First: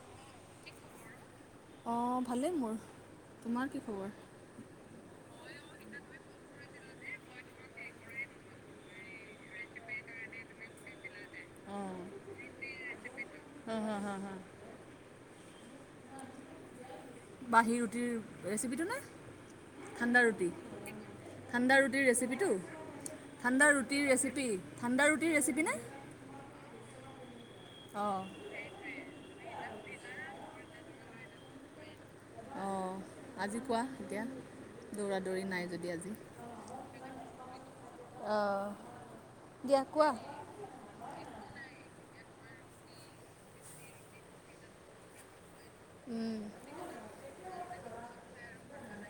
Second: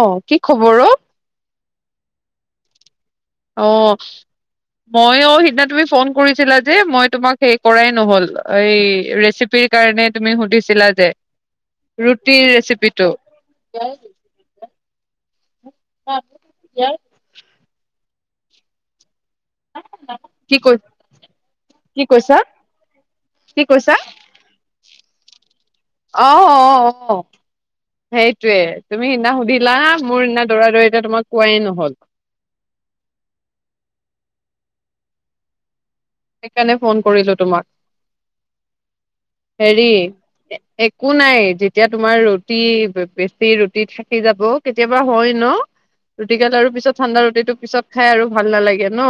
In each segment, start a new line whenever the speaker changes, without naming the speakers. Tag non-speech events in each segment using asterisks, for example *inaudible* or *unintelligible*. অ, কি খবৰ অ।
অ ভালেই মোৰ।
অ
তোমাৰ কি খবৰ
ময়ো, সিদিনা তুমি। ফোন কৰিছিলা যে মই তোমাক হেই কৰাই নহল, এই ৰেচিপিৰ কাৰণে তুমি সুধিছিলা যে।
অঁ
ৰুটিৰ ৰেচিপিটো।
হা হা হা হা
আহ *unintelligible*
বাঁহী ৰুটিৰ ৰেচিপিটোনে। ঠাণ্ডা ৰুটি
কি কৈ
ঠাণ্ডা
কি
ৰুটিৰ
কৈছা
ৰেচিপিটো,
কি
ঠাণ্ডা
কৈছা
ৰুটিৰ ৰেচিপি ঠাণ্ডা ৰুটি। ৰেচি নাই *unintelligible*
আহ আহ আহ।
অঁ
সেইটোৱে তুমি সেইদিনা সুধি। লা মোৰ সেইদিনা দৌৰা দৌৰিকে তোমাক কোৱাই নহল।
অঁ আজি কোৱা এতিয়া, দৌৰা দৌৰি নাই যদি আজি।
সেইকাৰণে ফোন কৰিছো তোমাক।
অঁ দিয়া
হেৰি
কোৱা
একো নাই যেতিয়া তুমি। তোমাৰ ৰুটি বেছি ৰুটি থাকি যাব কেতিয়াবা হয় ন। ৰুটি কাল আৰু পিছত ঠাণ্ডা ৰুটিটো পিছত। সে আৰু ভাল নালাগে ন।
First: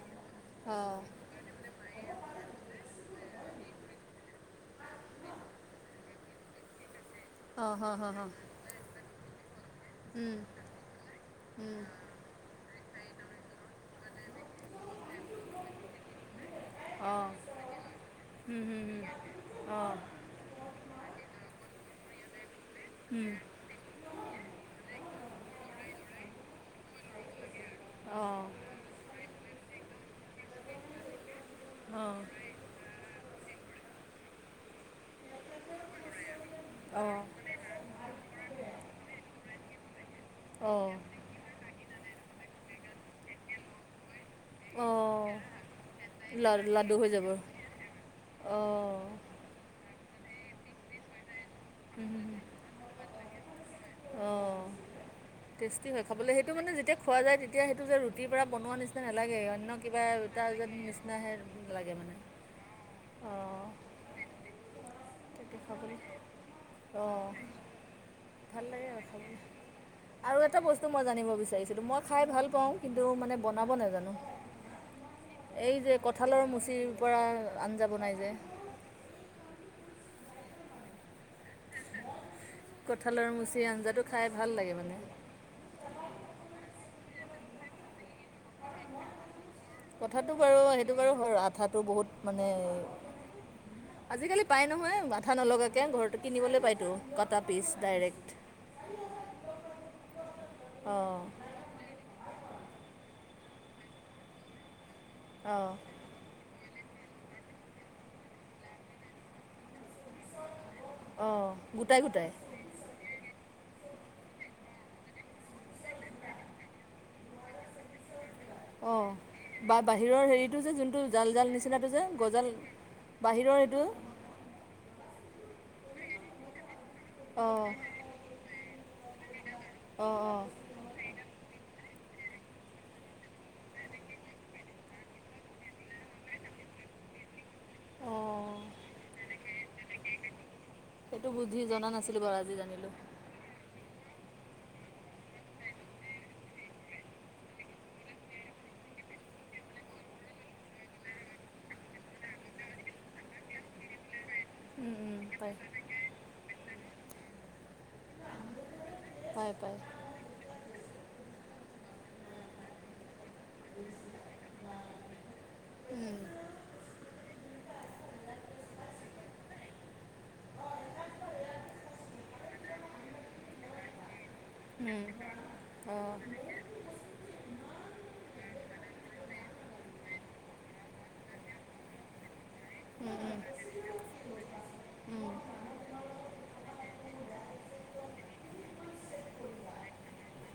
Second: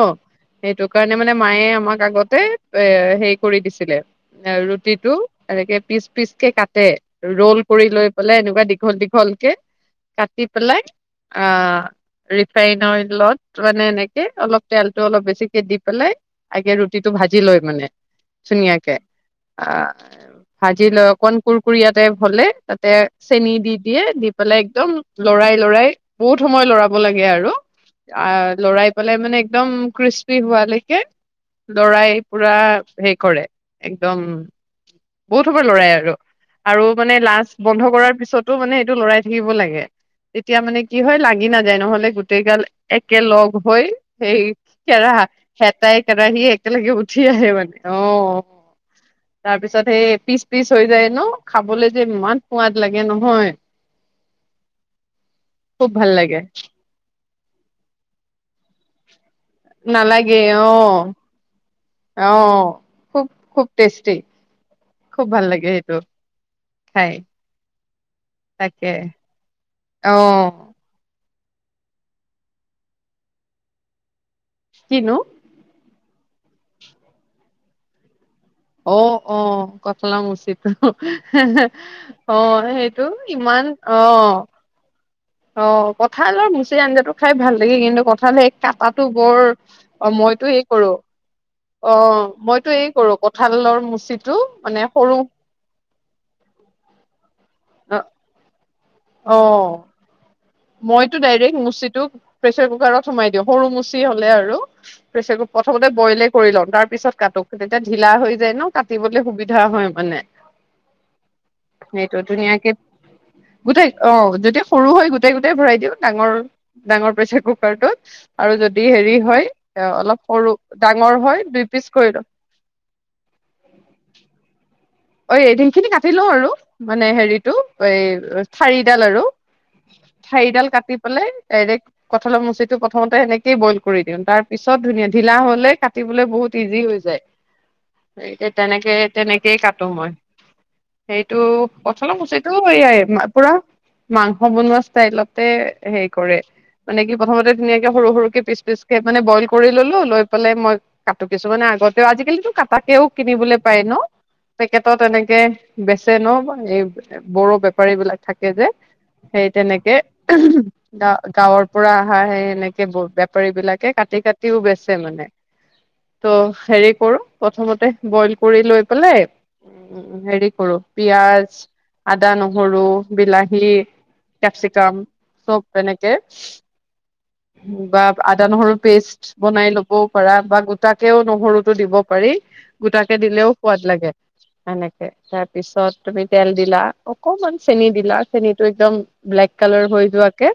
সেইটো
অঁ
কাৰণে মানে মায়ে আমাক। আগতে এ সেই কৰি দিছিলে। এনেকে পিচ পিচ কে কাটে। ৰল
অঁ হ
কৰি
হ
লৈ
হ অঁ
পেলাই এনেকুৱা দীঘল দীঘলকে কাটি পেলাই। াইন অইলত মানে এনেকে অলপ তেলটো অলপ বেছিকে *unintelligible* দি পেলাই আগে ৰুটিটো
অঁ অঁ
ভাজি লৈ মানে ধুনীয়াকে। অ ভাজি ল অকণ কোৰ *unintelligible* কুৰয়াতে ভলে *unintelligible* তাতে চেনি দি দিয়ে। একদম লৰাই লৰাই বহুত সময় লৰাব লাগে আৰু। আ লৰাই পেলাই মানে। একদম ক্ৰিস্পি হোৱালৈকে।
অঁ
লৰাই পুৰা হে। কৰে একদম বহুত সময় লৰাই আৰু আৰু মানে লাজ বন্ধ কৰাৰ পিছতো মানে সটো লৰাই থাকিব লাগে। তেতিয়া
অঁ
মানে
অঁ
কি হয় লাগি নাযাই যায় নহলে গোটেই গাল একেল লগ হৈ সেই কেৰাহা
অঁ
হেতাই। কেৰাহী একেলগে
লাডু হৈ
উঠি
যাব
আহে মানে অঁ।
অঁ
তাৰপিছত পিচ পিচ হৈ যায় ন খাবলৈ যে ইমান সোৱাদ লাগে নহয়।
অঁ টেষ্টি
খুব
হয়
ভাল
খাবলৈ
লাগে
সেইটো মানে যেতিয়া খোৱা যায়। এতিয়া সেইটো যে ৰুটিৰ পৰা বনোৱা নিচিনা। লাগে অন্য কিবা
নালাগে অ
এটাজন নিচিনাহে লাগে মানে
অ খুব
অঁ
খুব টেষ্টি খুব ভাল লাগে
খাব
সেইটো
অ
খাই
ভাল লাগে
তাকে
আৰু খাব।
অ
আৰু এটা বস্তু মই জানো বিো মই খাই ভাল পাওঁ কিন্তু মানে বনাব নাজানো
কিনো
এই যে কঁঠালৰ মুচিৰ পৰা আঞ্জা বনাই যায়।
অঁ অঁ কঁঠালৰ মুচি টো অঁ সেইটো
কঁঠালৰ মুচিৰ
ইমান
আঞ্জাটো খাই
অঁ
ভাল লাগে মানে
অঁ কঁঠালৰ মুচি আঞ্জাটো খাই ভাল লাগে কিন্তু কঁঠাল এক।
কথাতটো বাৰু
কৰো
সেইটো বাৰু আঠাটো
অ
বহুত মানে
মইতো এই কৰো কঠালৰ মুচিটো
আজিকালি পাই
মানে সৰু
নহয় আঠা নলগাকে ঘৰতো কিনিবলে পাইতো কাটাত। স্পেছ ডাইৰেক্ট
আহ
অঁ
প্ৰেচাৰ কুকাৰত সোমাই দিওঁ সৰু মুচি হ'লে আৰু প্ৰেচাৰ
অঁ
প্ৰথমতে বইলে কৰি ল'ম তাৰ। পিছত কাক তেতিয়া ঢিলা হৈ যায় ন কাটিবলৈ সুবিধা হয়।
অঁ গোটাই
সেইটো
গোটাই
ধুনীয়া কে গোটেই অঁ যেতিয়া সৰু হয় গোটেই গোটেই গোটেই ভৰাই দিওঁ ডাঙৰ ডাঙৰ প্ৰেচাৰ কু আৰু যদি
অঁ
হেৰি হয়
বা
অলপ
বাহিৰৰ
সৰু
হেৰিটো যে যোনটো
ডাঙৰ
জাল
হয়
জাল
দুই পিচ
নিচিনাটো যে
কৰি লওঁ
গজাল বাহিৰৰ সেইটো
অঁ এইখিনি কাটি লওঁ আৰু। মানে হেৰিতটো
অঁ
এই ঠাৰিডাল আৰু
অঁ অঁ
ঠাৰিডাল কাটি পেলাই ডাইৰেক্। কঁঠালৰ মুচিটো প্ৰথমতে সেনেকেই বইল কৰি দিওঁ। তাৰ পিছত, ধুনীয়া ধিলা হ'লে কাটিবলৈ বহুত ইজি হৈ যায়। সেই এতিয়া
অঁ
তেনেকে, তেনেকে *unintelligible* ত' মই সেইটো
বুদ্ধি জনা
কঁঠালৰ
নাছিলোঁ বাৰু আজি
মুচিটো
জানিলোঁ
এইয়াই পুৰা মাংস বনোৱা ষ্টাইলতে হেৰি কৰে। মানে, কি প্ৰথমতে ধুনীয়াকে সৰু, সৰুকে পিচ, পিচকে মানে, বইল কৰি ললোঁ, লৈ পেলাই মই কাটো। কিছুমানে আগতেও আজিকালি কাটাকেও কিনিবলৈ পাই ন'।
উম,
পেকেটত
উম,
এনেকে
পায়
বেচে ন'। এই বড়ো বেপাৰী বিলাক থাকে যে। সেই
পায় পায়
তেনেকে গা গাঁৱৰ পৰা আহা এনেকে ব বে বেপাৰী বিলাকে কাটি কাটিও বেচে মানে,
উম,
ত' হেৰি কৰোঁ। প্ৰথমতে, বইল কৰি লৈ পেলাই উম, হেৰি কৰোঁ পিয়াঁজ, আদা, নহৰু, বিলাহী কেপচিকাম
উম,
চব এনেকে
অঁ
বা আদা, নহৰু পেষ্ট বনাই ল'বও পাৰা বা গোটাকেও নহৰুতো দিব পাৰি। গোটাকে
উম, উম,
দিলেও সোৱাদ লাগে এনেকে। তাৰপিছত, তুমি তেল দিলা, অকমান চেনী দিলা, চেনীটো একদম ব্লেক কালাৰ হৈ যোৱাকে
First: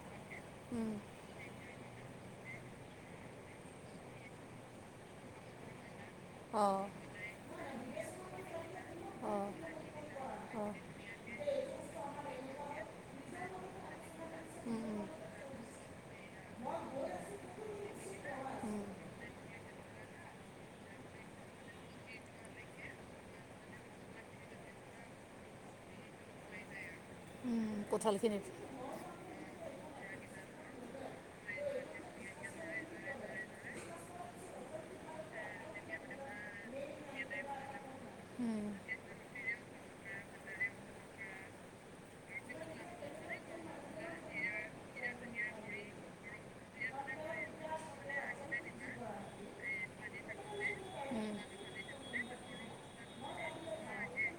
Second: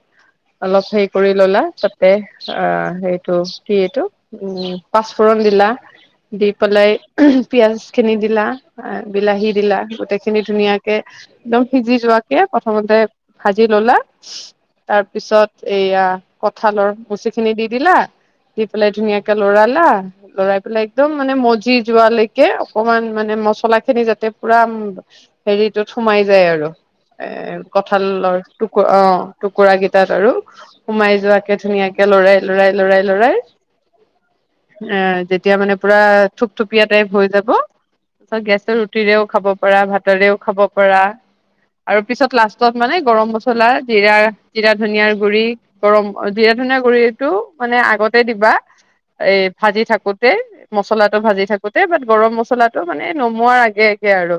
অলপ
উম,
হেৰী কৰি ল'লা তাতে আঁ সেইটো কি এইটো, উম, পাঁচফোৰণ দিলা। দি
অঁ
পেলাই পিয়াঁজ খিনি দিলা। বিলাহী
অঁ
দিলা। গোটেইখিনি
অঁ
ধুনীয়াকে একদম সিজি যোৱাকে প্ৰথমতে, ভাজি ল'লা।
উম, উম,
তাৰ পিছত, এয়া কঁঠালৰ মুচি খিনি দি দিলা, দি পেলাই ধুনীয়াকে ল'ৰালা, ল'ৰাই পেলাই একদম মানে মজি যোৱালৈকে অকমান মানে মছলা খিনি যাতে পুৰা হেৰিটোত সোমাই যায় আৰু। এ,
উম,
কঁঠালৰ
কঁঠালখিনিত
টুকুৰা অ'! টুকুৰা কেইটাত আৰু সোমাই যোৱাকে ধুনীয়াকে ল'ৰাই ল'ৰাই, ল'ৰাই ল'ৰাই এ, যেতিয়া মানে, পুৰা থুপথুপীয়া টাইপ হৈ যাব।
উম,
গেছত ৰুটিৰেও খাব পাৰা, ভাতৰেও খাব পাৰা আৰু পিছত লাষ্টত মানে গৰম মছলা জিৰা ধনিয়াৰ গুৰি গৰম জীৰা, ধুনীয়া গুৰিটো মানে আগতে দিবা। এই ভাজি থাকোঁতে, মছলাটো
উম
ভাজি থাকোঁতে বাট গৰম মছলাটো মানে, নমোঁৱাৰ আগে আগে আৰু।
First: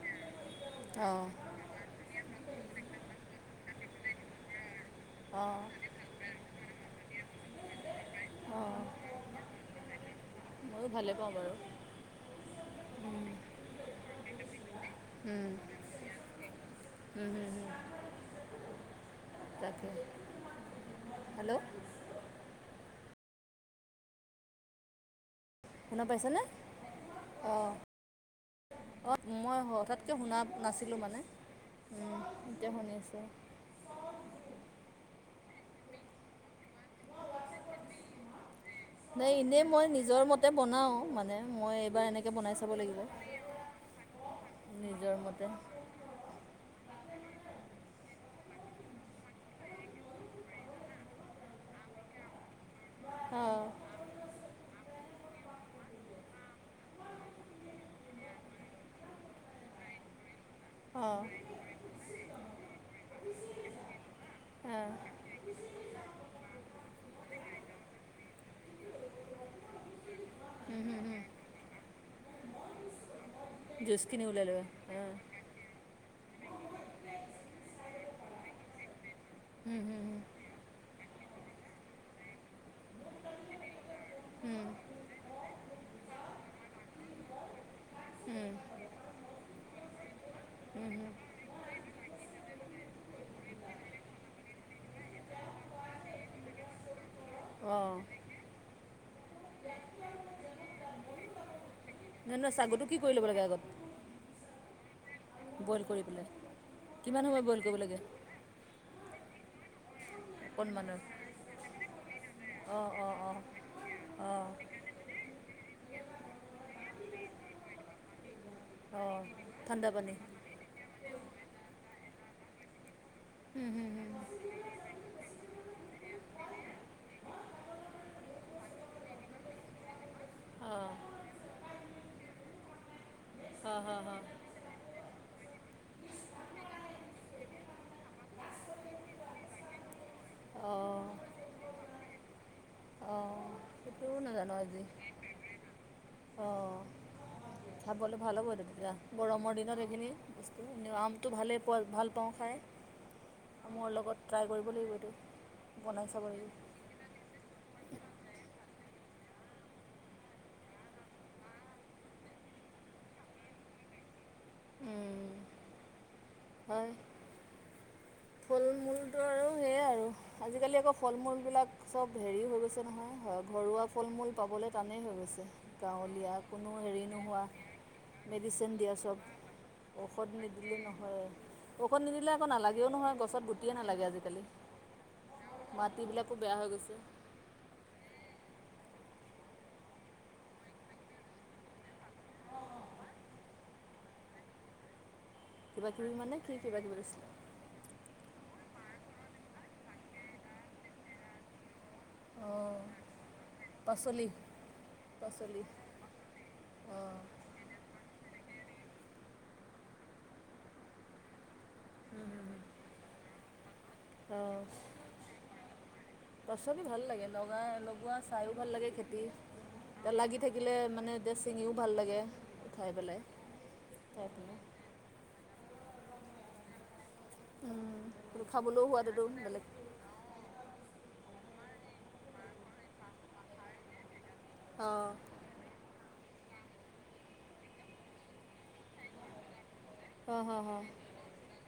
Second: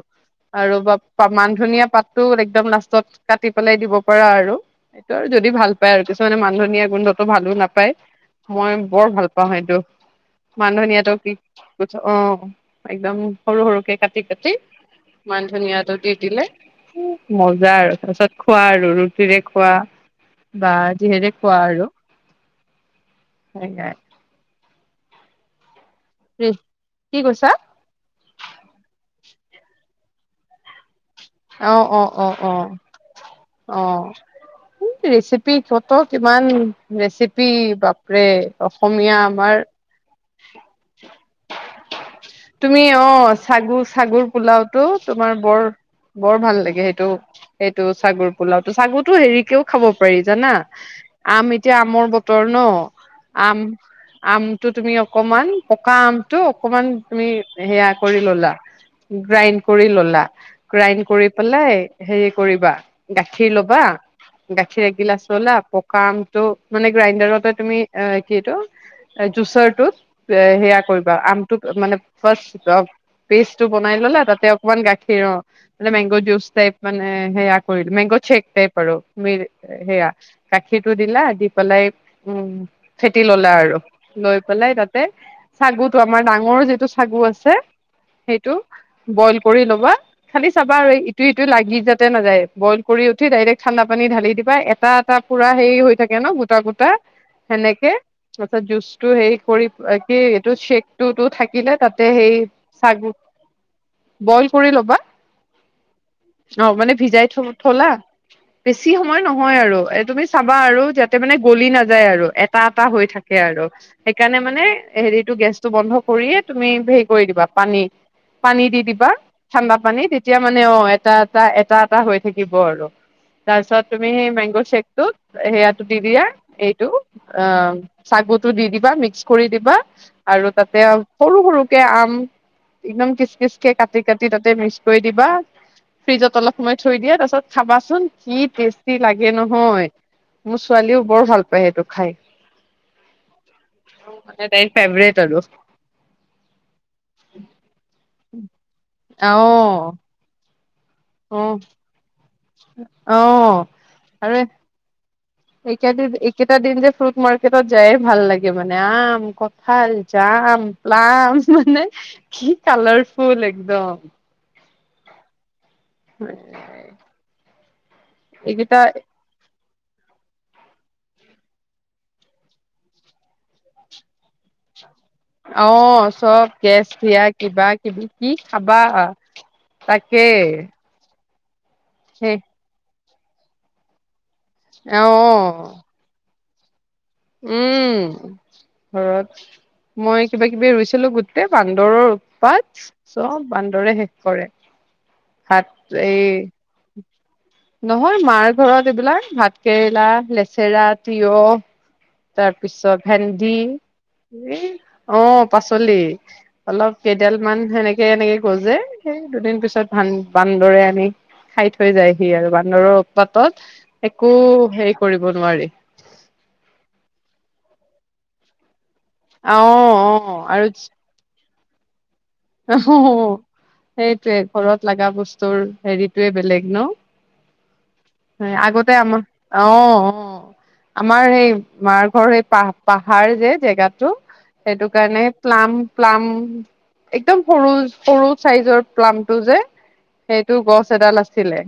আৰু
অঁ
মান ধনিয়া পাত একদম লাষ্টত কাটি পেলাই দিব পাৰা আৰু। এইটো আৰু যদি
অঁ
ভাল পাই আৰু। মানে, মান ধনিয়া গোন্ধটো ভালো নাপায়। মই
অঁ
বৰ ভাল পাওঁ সেইটো! মান
ময়ো ভালে
ধনিয়টো
পাওঁ
কি?
বাৰু
অ'! একদম সৰু, সৰুকে কাটি, কাটি। মান
উম, উম,
ধনিয়াটো দি দিলে,
হুম, হুম,
মজা আৰু তাৰপিছত খোৱা আৰু ৰুটি ৰুটিৰে খোৱা
তাকে
বা যিহেৰে খোৱা
হেল্ল'
আৰু। সেই নাই।
শুনা পাইছানে অঁ অ মই হঠাৎকে শুনা নাছিলোঁ মানে।
অ অ
উম,
অ অ
এতিয়া শুনি আছোঁ
অ ৰেচিপি কত কিমান ৰেচিপি বাপৰে অসমীয়া
নাই এনেই
আমাৰ
মই নিজৰ মতে বনাও মানে মই এইবাৰ এনেকে বনাই চাব
তুমি
লাগিব
অ চাগু চাগুৰ পোলাওটো
নিজৰ
তোমাৰ
মতে
বৰ বৰ ভাল লাগে সেইটো চাগৰ পোলাও ত চাগৰতো হেৰিকেও খাব পাৰি জানা আম এতিয়া আমৰ বতৰ ন আম,
অঁ
আম, তটো তুমি অকমান পকা আমটো অকমান তুমি সেয়া কৰি ললা গ্ৰাইণ্ড কৰি ললা গ্ৰাইণ্
অঁ
কৰি পেলাই হেৰি কৰিবা গাখীৰ লবা গাখীৰ
অঁ
এগিলাচ ললা পকা আমটো মানে গ্ৰাইণ্ডাৰতে তুমি এ কি এইটো জুচাৰটোত সেয়া
উম, হুম,
কৰিবা
হুম।
আমটো মানে ফাৰ্ষ পেষ্টটো বনাই ললা
জুচখিনি ওলাই
তাতে
ল'বা
অকমান
অঁ
গাখীৰ অ, মানে মেংগ জুচ টাইপ মানে সেয়া কৰিলো মেংগ চেক টাইপ আৰু ম
উম, হুম,
সেয়া গাখীৰটো দিলা দি পেলাই উম ফেটি ললা আৰু লৈ
হুম,
পেলাই তাত চাগু আমাৰ ডাঙৰ যিটো চাগু আছে
উম, উম,
সেইটো বইল কৰি লবা খালি চাবা
উম,
আৰু
হুম।
ইটো ইটো লাগি যাতে নাযায় বইল কৰি উঠি ডাইৰেক্ট ঠাণ্ডা পানী ঢালি দিবা এটা এটা পুৰা হেই হৈ থাকে ন গোটা গোটা সেনেকে
অঁ
তাৰপিছত জুচটো হে কৰি। কি এইটো চেক টো থাকিলে তাত
নহয় নহয় ছাগতো কি কৰি ল'ব লাগে আগত
বইল কৰি ল'বা
বইল কৰি পেলাই
অ মানে
কিমান
ভিজাই থ
সময় বইল কৰিব
থলা
লাগে
বেছি বেছি সময় নহয় আৰু এ তুমি। চাবা আৰু
অকণমানৰ
যাতে মানে গলি নাযায় আৰু এটা এটা
অঁ
হৈ
অঁ অঁ
থাকে আৰু সেইকাৰণে
অঁ
মানে হেৰিতটো গেছটো বন্ধ কৰিয়ে তুমি হেৰি কৰি দিবা পানী। পানী দি দিবা ঠাণ্ডা পানী তেতিয়া মানে অ এটা এটা এটা এটা হৈ থাকিব আৰু তাৰপিছত তুমি সেই মেংগ চেক টোত সেয়া দি দিয়া এইটো অ চাগুতো দি দিবা মিক্স কৰি দিবা। বা আৰু তাতে
অঁ
সৰু সৰুকে আম, একদম কি খেচ
অঁ হ
কাটি
হ
কাটি তাতে মিকচ কৰি দিবা ফ্ৰিজত অলপ সময় থৈ দিয়া তাৰ পিছত খাবাচোন কি টেষ্টি লাগে নহয় মোৰ ছোৱালীও
অঁ
বৰ ভাল পায় সেইটো খাই।
অঁ সেইটোও
মানে
নাজানো
তাইৰ
আজি
ফেভৰেট আৰু
অ খাবলৈ ভাল হ'ব দে তেতিয়া
অ
গৰমৰ দিনত সেইখিনি আমটো
অ
ভালেই পোৱা ভাল তং খাই
অ
মোৰ লগত ট্ৰাই কৰিব লাগিব এইটো
একে
বনাই চাব লাগিব
একেটা দিন যে ফ্ৰুট মাৰ্কেটত যায়ে ভাল লাগে মানে নাম, কঠাল, জাম, প্লাম মানে কি কালাৰফুল একদম। হয়। এইকেইটা
সেয়া আৰু, আজিকালি আকৌ ফল মূলবিলাক চব হেৰি হৈ গৈছে নহয় হয় ঘৰুৱা ফল মূল পাবলৈ টানেই হৈ গৈছে,
অ
গাঁৱলীয়া
চব
কোনো
গেছ
হেৰি
দিয়া
নোহোৱা,
কিবা কিবি কি
মেডিচিন
খাবা
দিয়া চব,
তাকে
ঔষধ নিদিলে নহয় আৰু। ঔষধ নিদিলে
সেই
আকৌ নালাগেও নহয়। গছত গুটিয়ে নালাগে আজিকালি।
আহ।
খুব বেয়া হৈ গৈছে।
উম, ঘৰত মই কিবা কিবি ৰুইছিলো গোটেই বান্দৰৰ উৎপাত, চব বান্দৰে শেষ কৰে। হাত
কিবাকিবি
এই,
মানে কি কিবাকিবি দিছিলে
নহয় মাৰ ঘৰত এইবিলাক ভাত কেৰেলা, লেচেৰা, তিয়হ
অঁ
তাৰপিছত ভেন্দি,
পাচলি
অ পাচলি, অলপ
অঁ
কেইডাল মান সেনেকে এনেকে গজে, সেই দুদিন পিছত ভান বান্দৰে আনি খাই থৈ যায় সি আৰু বান্দৰৰ উৎপাত তত একো
অঁ
হেৰি কৰিব নোৱাৰি।
পাচলি ভাল লাগে লগাই লগোৱা চাইও ভাল লাগে খেতি
অ
এতিয়া
অ
লাগি
আৰু
থাকিলে মানে এতিয়া ছিঙিও ভাল লাগে উঠাই
অহ,
পেলাই উঠাই
সেইটোৱে
পিনে
ঘৰত লগা বস্তুৰ সেৰিটোয়ে বেলেগ
কিন্তু
ন।
খাবলৈও
আগতে
সোৱাদটো
আমাৰ,
বেলেগ
অ অ আমাৰ সেই মাৰ ঘৰ সেই পাহ পাহাৰ যে জেগাটো সেইটো
অঁ
কাৰণে প্লাম প্লাম একদম সৰু সৰু চাইজৰ প্লামটো যে
হয়
সেইটো
হয় হয়
গছ এডাল আছিলে,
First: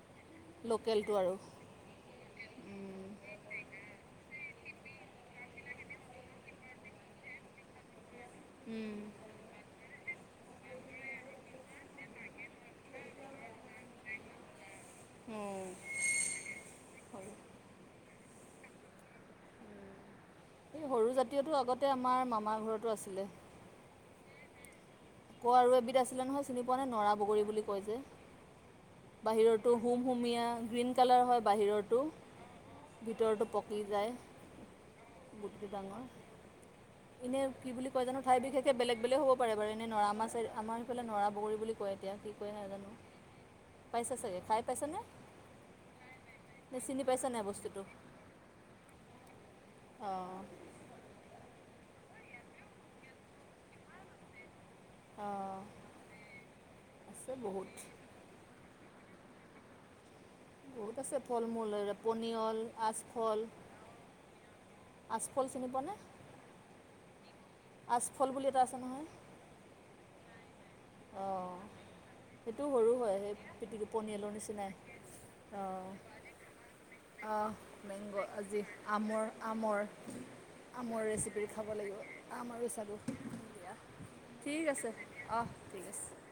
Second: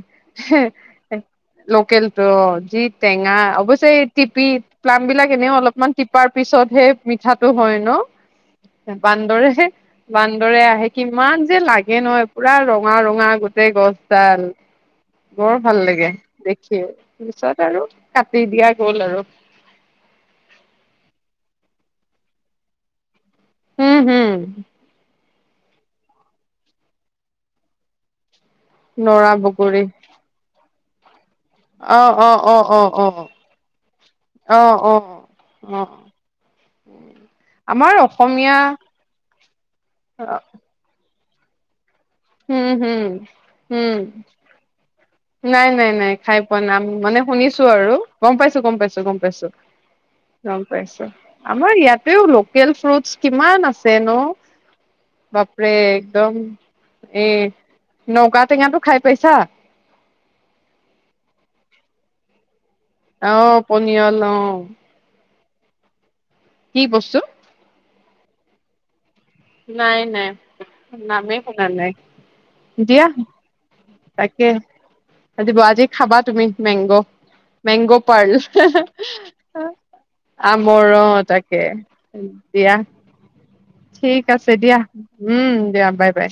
লোকেলটো আৰু
লোকেল টো অ যি
উম,
টেঙা অৱশ্যে টিপি প্লাম বিলাক এনেও অলপমান টিপাৰ পিছতহে মিঠাটো হয় ন।
উম,
বান্দৰে বান্দৰে আহে কিমান যে লাগে নহয় পুৰা ৰঙা ৰঙা গোটেই গছডাল বৰ
উম।
ভাল লাগে, দেখি তাৰপিছত আৰু কাটি দিয়া গ'ল আৰু
এই সৰু জাতীয়তো আগতে আমাৰ মামাৰ ঘৰতো আছিলে।
উম হম।
ক আৰু এবিধ আছিলে নহয় চিনি পোৱা নে নৰা বগৰী বুলি কয় যে
নৰা
বাহিৰতো
বগৰী
হুম হুমীয়া গ্ৰীণ *unintelligible* বাহিৰতো
অ অ অ অ অ
ভিতৰতো পকি যায়
অ অ
গুটিটো
অ
ডাঙৰ এনেই কি বুলি
আমাৰ
কয় জানো ঠাই
অসমীয়া
বিশেষকৈ বেলেগ বেলেগ হ'ব পাৰে বাৰু *unintelligible* নৰা বগৰী বুলি কয়। এতিয়া কি কৰে
হম
নাজানো
হম উম
পাইছে চাগে খাই পাইছেনে?
নাই নাই নাই খাই পোৱা নাম মানে
নাই
শুনিছো
বস্তুটো
আৰু গম পাইছো গম পাইছো গম পাইছো।
অঁ
গম পাইছো আমাৰ ইয়াতেও লোকেল ফ্ৰুটছ কিমান আছে ন
অঁ
বাপৰে একদম
আছে
এই
বহুত
নৌকা টেঙাটো খাই। পাইছা
বহুত আছে ফল মূলৰে পনিয়ল আচফল
আহ পনিয়াল অ।
ফল চিনি পোৱানে?
কি বস্তু?
পচফল বুলি এটা আছে নহয়?
নাই নাই। নামেই
অঁ
শুনা নাই
সেইটো সৰু
দিয়া।
হয় সেই পিটিকি পনিয়লৰ
তাকে
নিচিনাই
আজিব আজি
অঁ
খাবা তুমি মেংগ
আহ
মেংগ পাৰ
আজি আমৰ আমৰ
আমৰ
ৰেচিপি
তাকে
খাব লাগিব আম আৰু
দিয়া
চালু দিয়া
ঠিক আছে দিয়া
অঁ
উম।
ঠিক
দিয়া বাই
আছে
বাই।